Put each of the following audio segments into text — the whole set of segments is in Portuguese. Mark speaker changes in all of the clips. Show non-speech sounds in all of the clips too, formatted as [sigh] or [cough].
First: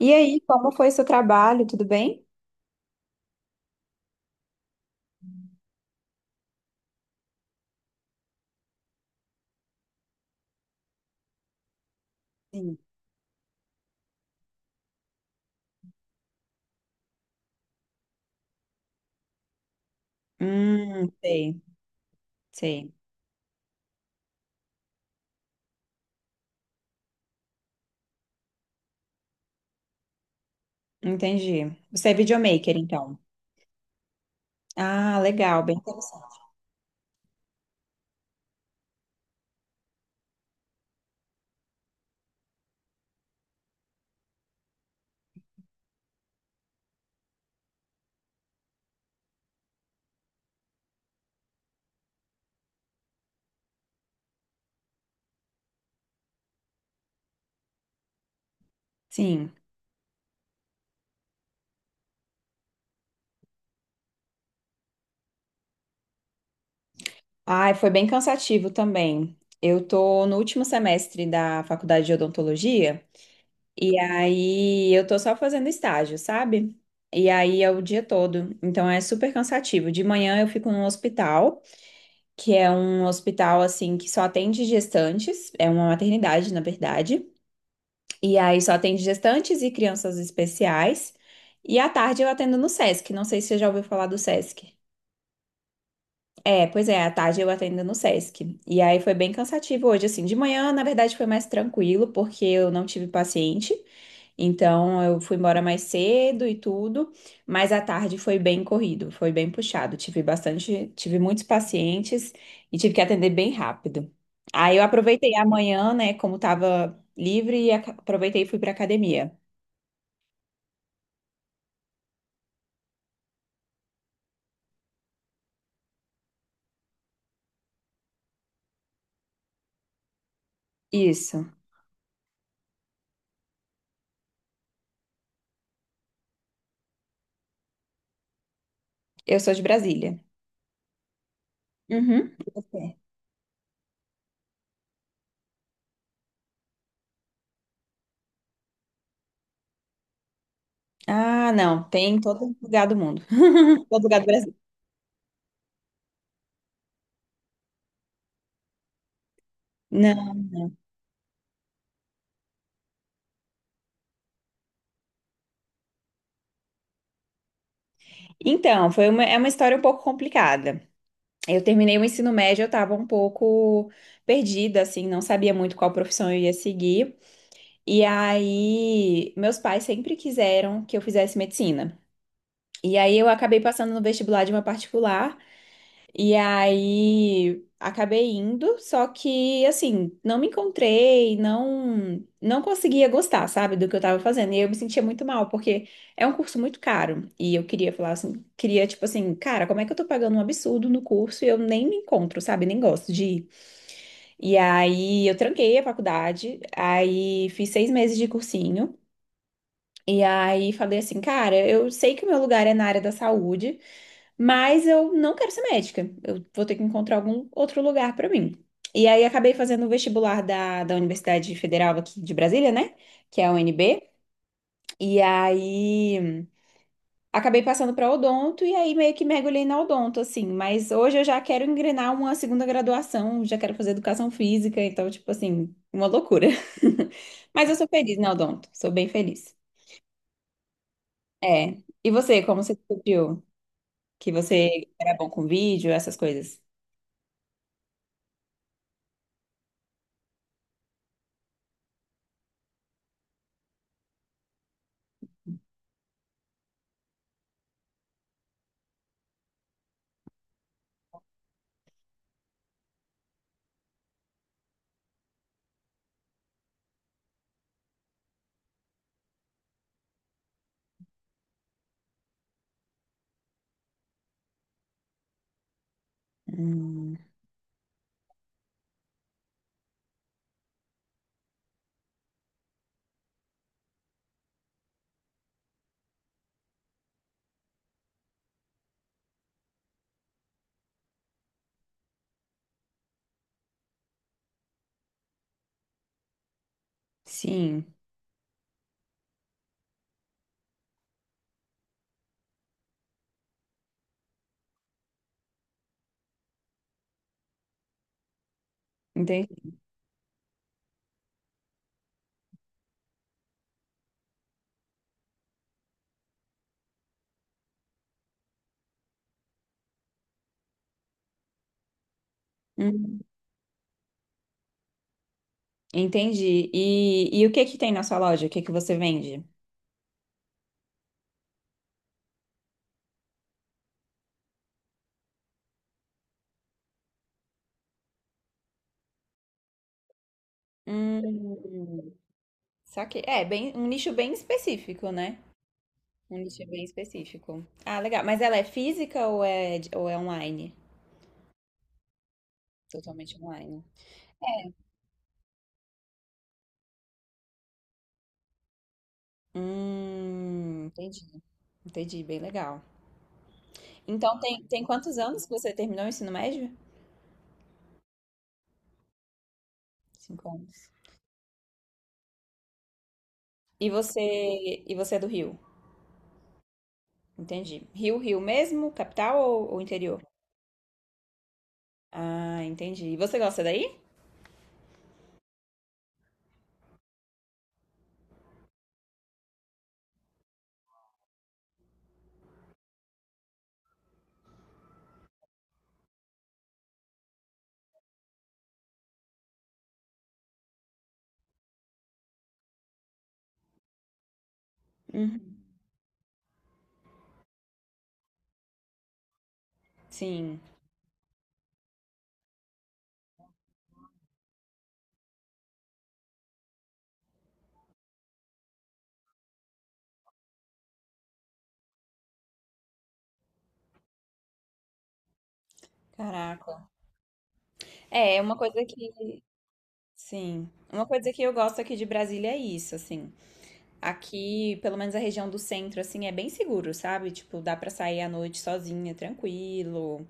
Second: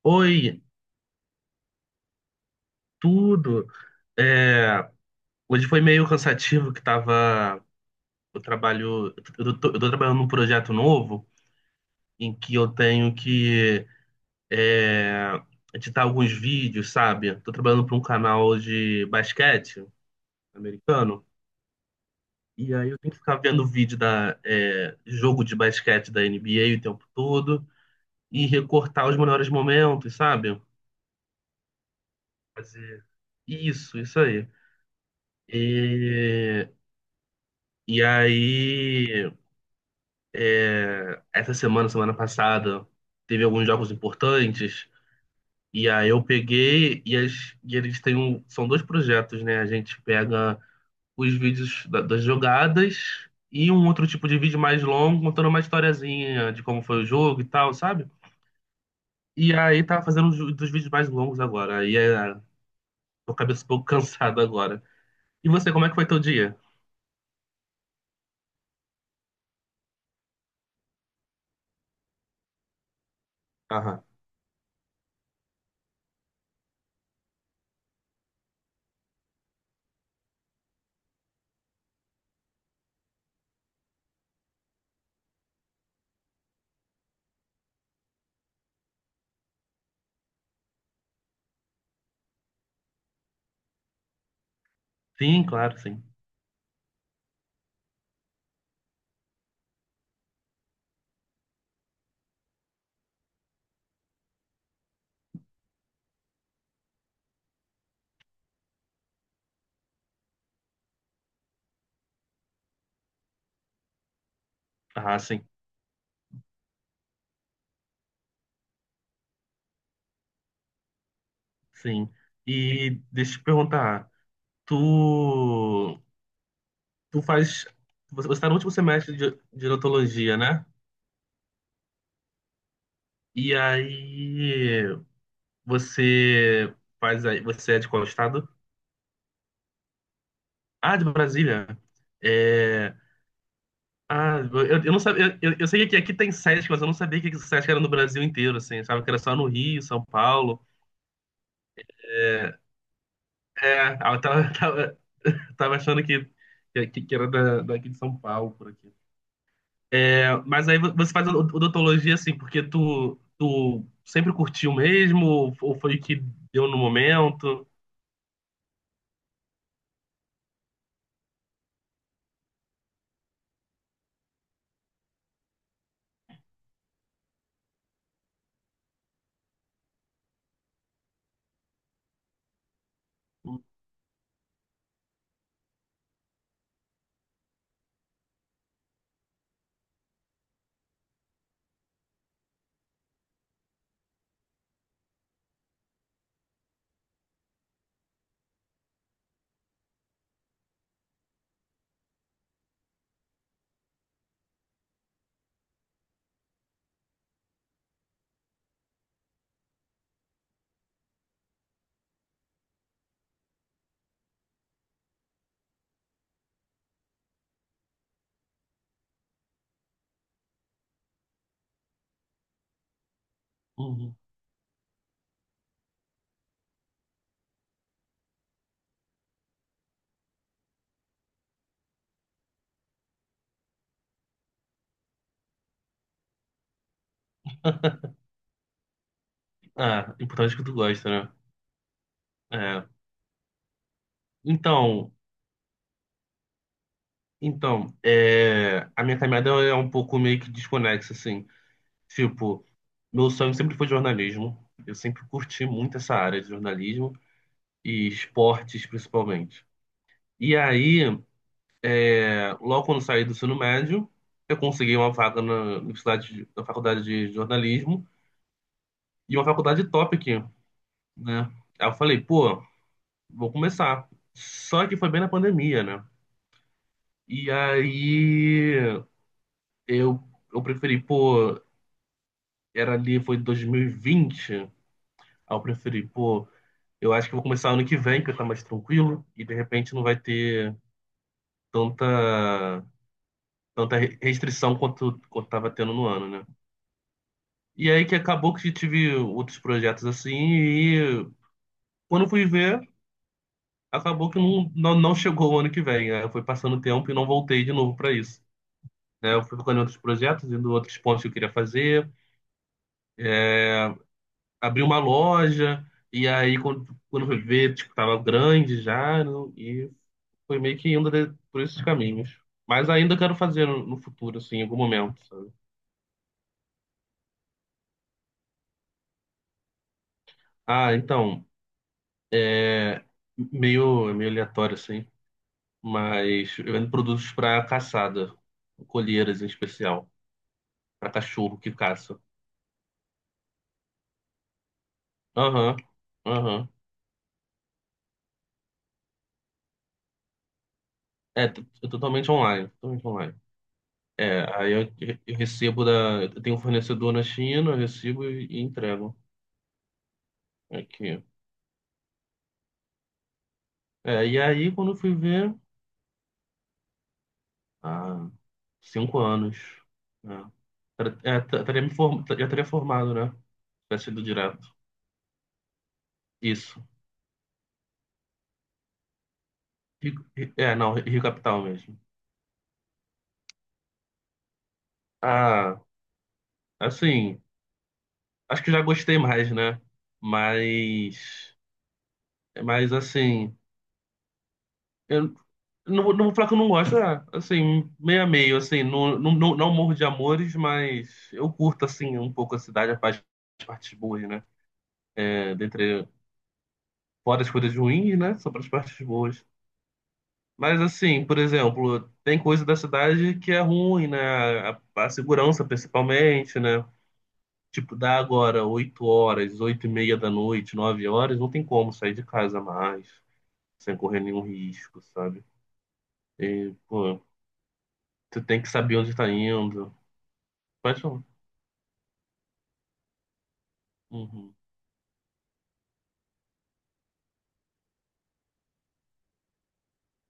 Speaker 1: E aí,
Speaker 2: Oi,
Speaker 1: como foi seu trabalho? Tudo bem?
Speaker 2: tudo. É, hoje foi meio cansativo que tava. Eu trabalho. Eu tô trabalhando num projeto novo em que eu
Speaker 1: Sim.
Speaker 2: tenho que é, editar alguns vídeos, sabe? Tô trabalhando para um canal de basquete americano.
Speaker 1: Sei,
Speaker 2: E aí
Speaker 1: sei.
Speaker 2: eu tenho que ficar vendo vídeo jogo de basquete da NBA o tempo todo e recortar os melhores momentos, sabe?
Speaker 1: Entendi. Você é videomaker,
Speaker 2: Fazer
Speaker 1: então.
Speaker 2: isso, isso aí.
Speaker 1: Ah, legal, bem interessante.
Speaker 2: E, e aí. É, essa semana, semana passada, teve alguns jogos importantes. E aí eu peguei e eles têm um, são dois projetos, né? A gente pega os vídeos das jogadas e um outro tipo de vídeo mais longo, contando uma historiazinha de como foi o jogo e tal, sabe?
Speaker 1: Sim.
Speaker 2: E aí tava fazendo dos vídeos mais longos agora. E aí, tô com a cabeça um pouco [laughs] cansada agora. E você, como é que foi teu dia?
Speaker 1: Ai, foi bem cansativo também. Eu tô no último semestre da faculdade de odontologia e
Speaker 2: Aham.
Speaker 1: aí eu tô só fazendo estágio, sabe? E aí é o dia todo. Então é super cansativo. De manhã eu fico num hospital, que é um hospital assim que só atende gestantes, é uma maternidade, na verdade. E aí só atende gestantes e crianças especiais. E à tarde eu atendo no Sesc. Não sei se você já ouviu falar do Sesc.
Speaker 2: Sim, claro, sim.
Speaker 1: É, pois é, à tarde eu atendo no Sesc. E aí foi bem cansativo hoje, assim. De manhã, na verdade, foi mais tranquilo, porque eu não tive paciente. Então eu fui embora mais cedo e tudo. Mas à tarde foi bem corrido, foi bem puxado. Tive bastante, tive muitos pacientes e tive que atender bem rápido. Aí eu
Speaker 2: Ah,
Speaker 1: aproveitei a
Speaker 2: sim,
Speaker 1: manhã, né, como tava livre, e aproveitei e fui pra academia.
Speaker 2: sim. E deixa eu te perguntar. tu, tu faz. Você está no último semestre de odontologia, né?
Speaker 1: Isso.
Speaker 2: E aí você faz aí. Você é de qual estado?
Speaker 1: Eu sou de Brasília.
Speaker 2: Ah, de Brasília.
Speaker 1: Uhum. E
Speaker 2: É.
Speaker 1: você?
Speaker 2: Ah, eu não sabia. Eu sei que aqui tem SESC, mas eu não sabia que o SESC era no Brasil inteiro, assim. Sabe que era só no Rio, São Paulo.
Speaker 1: Ah, não. Tem em todo um lugar do mundo. [laughs]
Speaker 2: É,
Speaker 1: Todo lugar
Speaker 2: eu
Speaker 1: do
Speaker 2: tava,
Speaker 1: Brasil.
Speaker 2: [laughs] tava achando que era daqui de São Paulo, por aqui. É,
Speaker 1: Não.
Speaker 2: mas aí você faz odontologia assim, porque tu sempre curtiu mesmo, ou foi o que deu no momento?
Speaker 1: Então, foi uma, é uma história um pouco complicada. Eu terminei o ensino médio, eu estava um pouco perdida, assim, não sabia muito qual profissão eu ia seguir. E aí, meus pais sempre quiseram que eu fizesse medicina. E aí, eu acabei passando no vestibular de uma particular. E aí acabei indo, só que assim, não me encontrei, não conseguia gostar, sabe, do que eu tava fazendo. E eu me sentia muito mal, porque é um curso muito caro. E eu queria falar assim, queria tipo assim, cara, como é que eu tô pagando um absurdo no curso e eu nem me encontro, sabe? Nem gosto de ir. E aí eu tranquei a faculdade, aí fiz 6 meses de cursinho. E aí falei assim, cara, eu sei que o meu lugar é na área da saúde. Mas eu não quero ser médica. Eu vou ter que encontrar algum outro lugar para mim. E aí acabei fazendo o vestibular da, da Universidade Federal aqui de Brasília, né? Que é a UNB.
Speaker 2: Uhum.
Speaker 1: E aí acabei passando para odonto e aí meio que mergulhei na odonto, assim. Mas hoje eu já quero engrenar uma segunda graduação, já quero fazer educação física, então, tipo assim, uma loucura. [laughs] Mas eu sou feliz na odonto, sou bem feliz.
Speaker 2: Ah, importante que tu gosta, né?
Speaker 1: É. E você, como você
Speaker 2: É.
Speaker 1: descobriu que você
Speaker 2: Então,
Speaker 1: era bom com vídeo, essas coisas?
Speaker 2: a minha caminhada é um pouco meio que desconexa, assim. Tipo, meu sonho sempre foi jornalismo. Eu sempre curti muito essa área de jornalismo e esportes, principalmente. E aí, logo quando saí do ensino médio, eu consegui uma vaga na universidade, na faculdade de jornalismo e uma faculdade top aqui, né? Aí eu falei, pô, vou começar. Só que foi bem na pandemia, né?
Speaker 1: Hum.
Speaker 2: E aí eu, eu preferi, pô, era ali, foi 2020. Aí eu preferi, pô, eu acho que vou começar ano que vem, que eu tá mais tranquilo e de repente não vai ter tanta, tanta restrição quanto tava tendo no ano, né? E
Speaker 1: Sim,
Speaker 2: aí que acabou que tive outros projetos assim, e quando fui ver, acabou que não, não, não chegou o ano que vem. Né? Foi passando o tempo e não voltei de novo para isso. Né? Eu fui
Speaker 1: entendi.
Speaker 2: ficando em outros projetos, indo em outros pontos que eu queria fazer, abri uma loja, e aí quando fui ver, tipo, tava grande já, e foi meio que por esses caminhos. Mas ainda
Speaker 1: Hum,
Speaker 2: quero fazer no futuro, assim, em algum momento, sabe?
Speaker 1: Entendi. E o que que tem na sua loja? O que que você vende?
Speaker 2: Ah, então, meio, meio aleatório, assim. Mas eu vendo produtos para caçada, colheiras em especial, para cachorro que
Speaker 1: Hum,
Speaker 2: caça.
Speaker 1: saquei. É, bem, um nicho bem específico, né?
Speaker 2: Aham,
Speaker 1: Um nicho
Speaker 2: aham.
Speaker 1: bem específico. Ah, legal. Mas ela é física ou é online?
Speaker 2: É, totalmente online, totalmente online.
Speaker 1: Totalmente online.
Speaker 2: É, aí eu recebo da. Eu tenho um fornecedor na China, eu recebo e entrego aqui.
Speaker 1: Entendi. Entendi, bem legal.
Speaker 2: É,
Speaker 1: Então,
Speaker 2: e
Speaker 1: tem,
Speaker 2: aí,
Speaker 1: tem
Speaker 2: quando eu fui
Speaker 1: quantos anos que
Speaker 2: ver,
Speaker 1: você terminou o ensino médio?
Speaker 2: há 5 anos,
Speaker 1: Cinco
Speaker 2: né?
Speaker 1: anos.
Speaker 2: Já teria formado, né?
Speaker 1: E
Speaker 2: Tivesse
Speaker 1: você,
Speaker 2: sido direto.
Speaker 1: e você é do Rio?
Speaker 2: Isso.
Speaker 1: Entendi. Rio, Rio mesmo? Capital ou interior?
Speaker 2: Rio- É, não, Rio Capital mesmo.
Speaker 1: Ah, entendi. E você gosta daí?
Speaker 2: Ah, assim. Acho que já gostei mais, né? Mas, mas, assim, eu não vou falar que eu não gosto, assim, meio a meio, assim, não, não, não, não morro de amores, mas eu curto, assim, um pouco a cidade, as partes boas, né? É,
Speaker 1: Uhum.
Speaker 2: fora as coisas ruins, né? Só para as partes boas.
Speaker 1: Sim.
Speaker 2: Mas, assim, por exemplo, tem coisa da cidade que é ruim, né? A segurança, principalmente, né? Tipo, dá agora 8h, 8h30 da noite, 9h, não tem como sair de casa mais, sem correr nenhum risco, sabe? E,
Speaker 1: Caraca.
Speaker 2: pô,
Speaker 1: É,
Speaker 2: você
Speaker 1: uma
Speaker 2: tem que
Speaker 1: coisa
Speaker 2: saber
Speaker 1: que.
Speaker 2: onde tá indo.
Speaker 1: Sim.
Speaker 2: Pode
Speaker 1: Uma
Speaker 2: falar.
Speaker 1: coisa que eu gosto aqui de Brasília é isso, assim.
Speaker 2: Uhum.
Speaker 1: Aqui, pelo menos a região do centro, assim, é bem seguro, sabe? Tipo, dá pra sair à noite sozinha, tranquilo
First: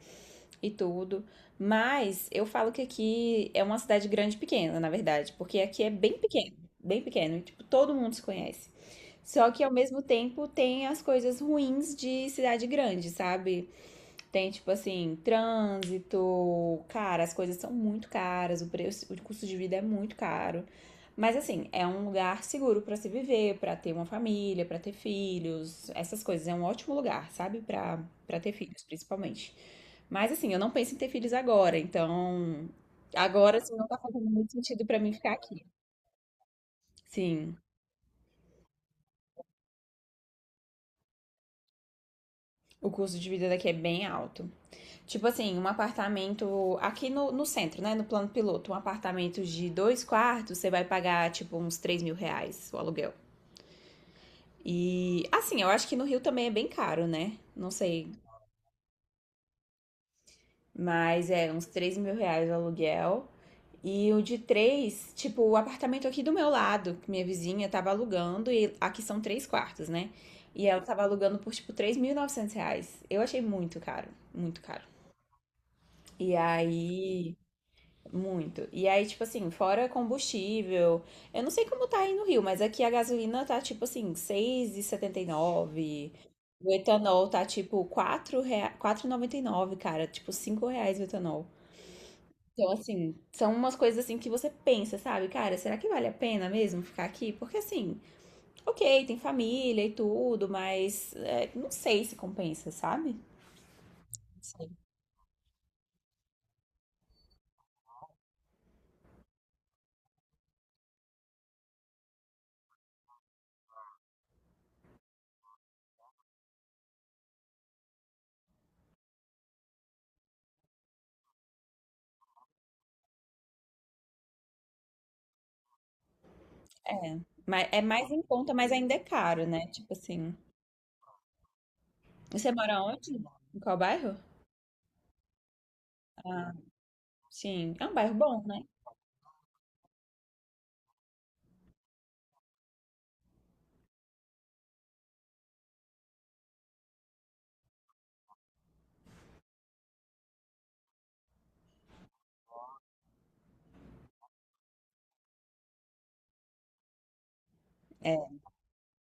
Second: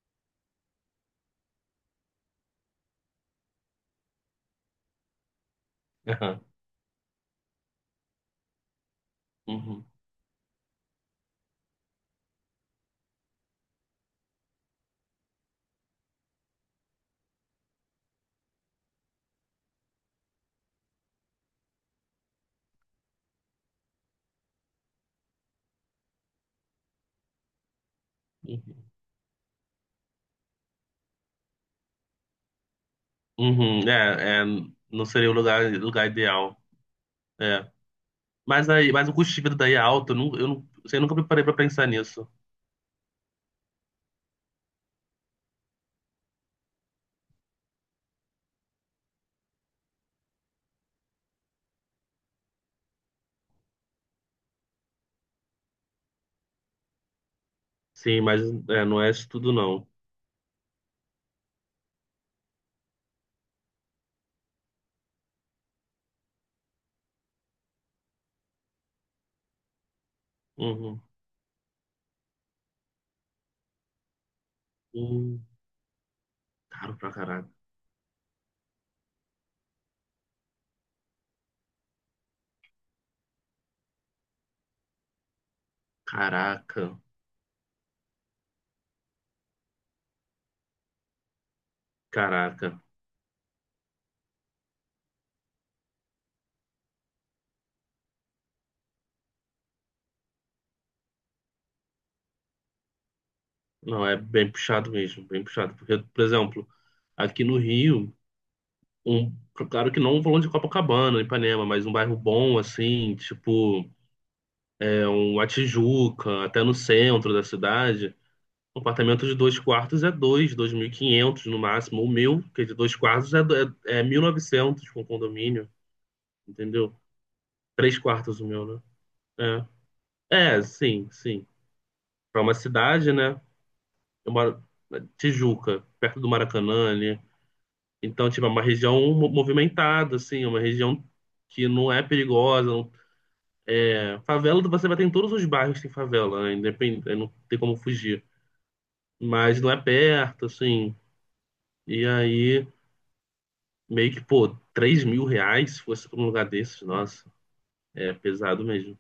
Speaker 1: e tudo. Mas eu falo que aqui é uma cidade grande e pequena, na verdade, porque aqui é
Speaker 2: [laughs] Aham.
Speaker 1: bem pequeno, e, tipo, todo mundo se conhece. Só que ao
Speaker 2: Uhum.
Speaker 1: mesmo tempo tem as coisas ruins de cidade grande, sabe? Tem, tipo assim, trânsito. Cara, as coisas são muito caras, o preço, o custo de vida é muito caro. Mas assim, é um lugar seguro pra se viver, pra ter uma família, pra ter filhos, essas coisas. É um ótimo lugar, sabe? Pra para ter filhos,
Speaker 2: Uhum.
Speaker 1: principalmente. Mas assim, eu não penso em ter filhos agora, então agora assim
Speaker 2: Uhum.
Speaker 1: não tá fazendo
Speaker 2: É, é,
Speaker 1: muito sentido pra
Speaker 2: não
Speaker 1: mim
Speaker 2: seria
Speaker 1: ficar
Speaker 2: o
Speaker 1: aqui.
Speaker 2: lugar ideal.
Speaker 1: Sim,
Speaker 2: É. Mas aí, mas o custo de vida daí é alto. Eu, assim, eu nunca me parei pra pensar nisso.
Speaker 1: o custo de vida daqui é bem alto. Tipo assim, um apartamento aqui no, no centro, né? No plano piloto, um apartamento de dois quartos, você vai pagar, tipo, uns R$ 3.000 o aluguel. E, assim, eu acho que no Rio também é bem caro, né? Não sei.
Speaker 2: Sim, mas é, não é isso tudo, não.
Speaker 1: Mas é uns R$ 3.000 o aluguel. E o de três, tipo, o apartamento aqui do meu lado, que minha vizinha tava alugando, e aqui são três quartos, né? E ela tava
Speaker 2: Uhum.
Speaker 1: alugando por, tipo, R$ 3.900. Eu achei muito caro, muito caro.
Speaker 2: Hum,
Speaker 1: E
Speaker 2: caro pra
Speaker 1: aí,
Speaker 2: caraca.
Speaker 1: muito. E aí, tipo assim, fora combustível. Eu não sei como tá aí no Rio, mas aqui a gasolina tá tipo assim, seis e setenta e nove. O
Speaker 2: Caraca.
Speaker 1: etanol tá tipo quatro e noventa e nove, cara. Tipo, R$ 5 o etanol. Então,
Speaker 2: Caraca.
Speaker 1: assim, são umas coisas assim que você pensa, sabe? Cara, será que vale a pena mesmo ficar aqui? Porque assim, ok, tem família e tudo, mas é, não sei se compensa, sabe?
Speaker 2: Não, é bem
Speaker 1: Sim.
Speaker 2: puxado mesmo, bem puxado. Porque, por exemplo, aqui no Rio. Um, claro que não um valão de Copacabana, Ipanema, mas um bairro bom, assim, tipo, uma Tijuca, até no centro da cidade. Um apartamento de dois quartos é 2.500 no máximo. O meu, que é de dois quartos, é 1.900 com condomínio, entendeu?
Speaker 1: Mas é
Speaker 2: Três
Speaker 1: mais em
Speaker 2: quartos o
Speaker 1: conta, mas
Speaker 2: meu,
Speaker 1: ainda é caro, né?
Speaker 2: né?
Speaker 1: Tipo assim.
Speaker 2: É, é sim, sim. Para
Speaker 1: Você
Speaker 2: uma
Speaker 1: mora
Speaker 2: cidade,
Speaker 1: onde?
Speaker 2: né?
Speaker 1: Em qual bairro?
Speaker 2: Eu moro na Tijuca, perto do Maracanã, né?
Speaker 1: Sim, é um bairro
Speaker 2: Então,
Speaker 1: bom,
Speaker 2: tipo, é uma
Speaker 1: né?
Speaker 2: região movimentada, assim, é uma região que não é perigosa. Favela, você vai ter em todos os bairros que tem favela, né? Independente, não tem como fugir. Mas não é perto, assim. E aí, meio que, pô, 3.000 reais se fosse pra um lugar desses, nossa, é
Speaker 1: É,
Speaker 2: pesado mesmo.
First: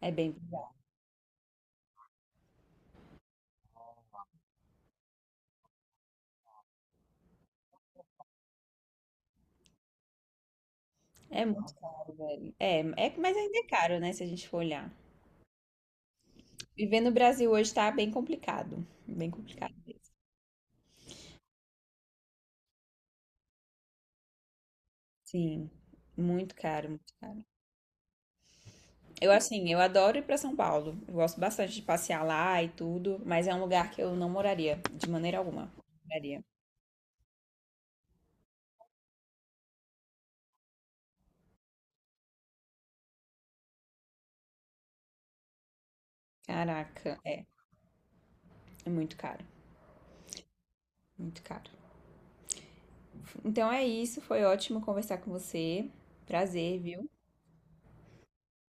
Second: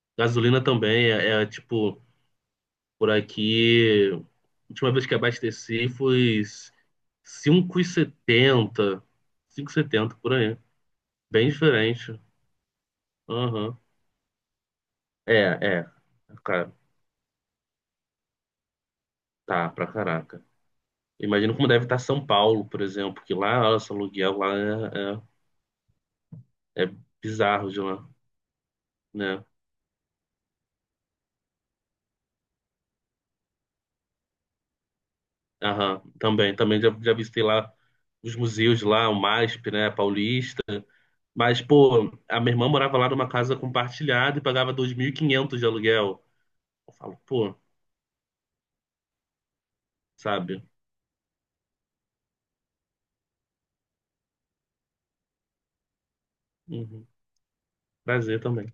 Speaker 1: é bem,
Speaker 2: Gasolina também tipo, por aqui, a última vez que abasteci foi 5,70, 5,70 por aí.
Speaker 1: é
Speaker 2: Bem
Speaker 1: muito caro,
Speaker 2: diferente.
Speaker 1: velho. É, é, mas ainda é
Speaker 2: Aham.
Speaker 1: caro, né, se a gente for olhar.
Speaker 2: É, é. Cara,
Speaker 1: Viver no Brasil hoje tá bem
Speaker 2: tá,
Speaker 1: complicado
Speaker 2: pra
Speaker 1: mesmo.
Speaker 2: caraca. Imagino como deve estar São Paulo, por exemplo, que lá, nossa, o aluguel lá
Speaker 1: Sim, muito
Speaker 2: é, é-
Speaker 1: caro,
Speaker 2: é
Speaker 1: muito caro.
Speaker 2: bizarro de lá,
Speaker 1: Eu
Speaker 2: né?
Speaker 1: assim, eu adoro ir pra São Paulo. Eu gosto bastante de passear lá e tudo, mas é um lugar que eu não moraria de maneira alguma.
Speaker 2: Aham,
Speaker 1: Moraria.
Speaker 2: também, também já, já visitei lá os museus de lá, o MASP, né, Paulista. Mas, pô, a minha irmã morava lá numa casa compartilhada e pagava 2.500 de aluguel. Eu falo,
Speaker 1: Caraca, é,
Speaker 2: pô,
Speaker 1: é muito caro,
Speaker 2: sabe?
Speaker 1: muito caro. Então é isso, foi ótimo conversar com você. Prazer,
Speaker 2: Uhum,
Speaker 1: viu?
Speaker 2: prazer também.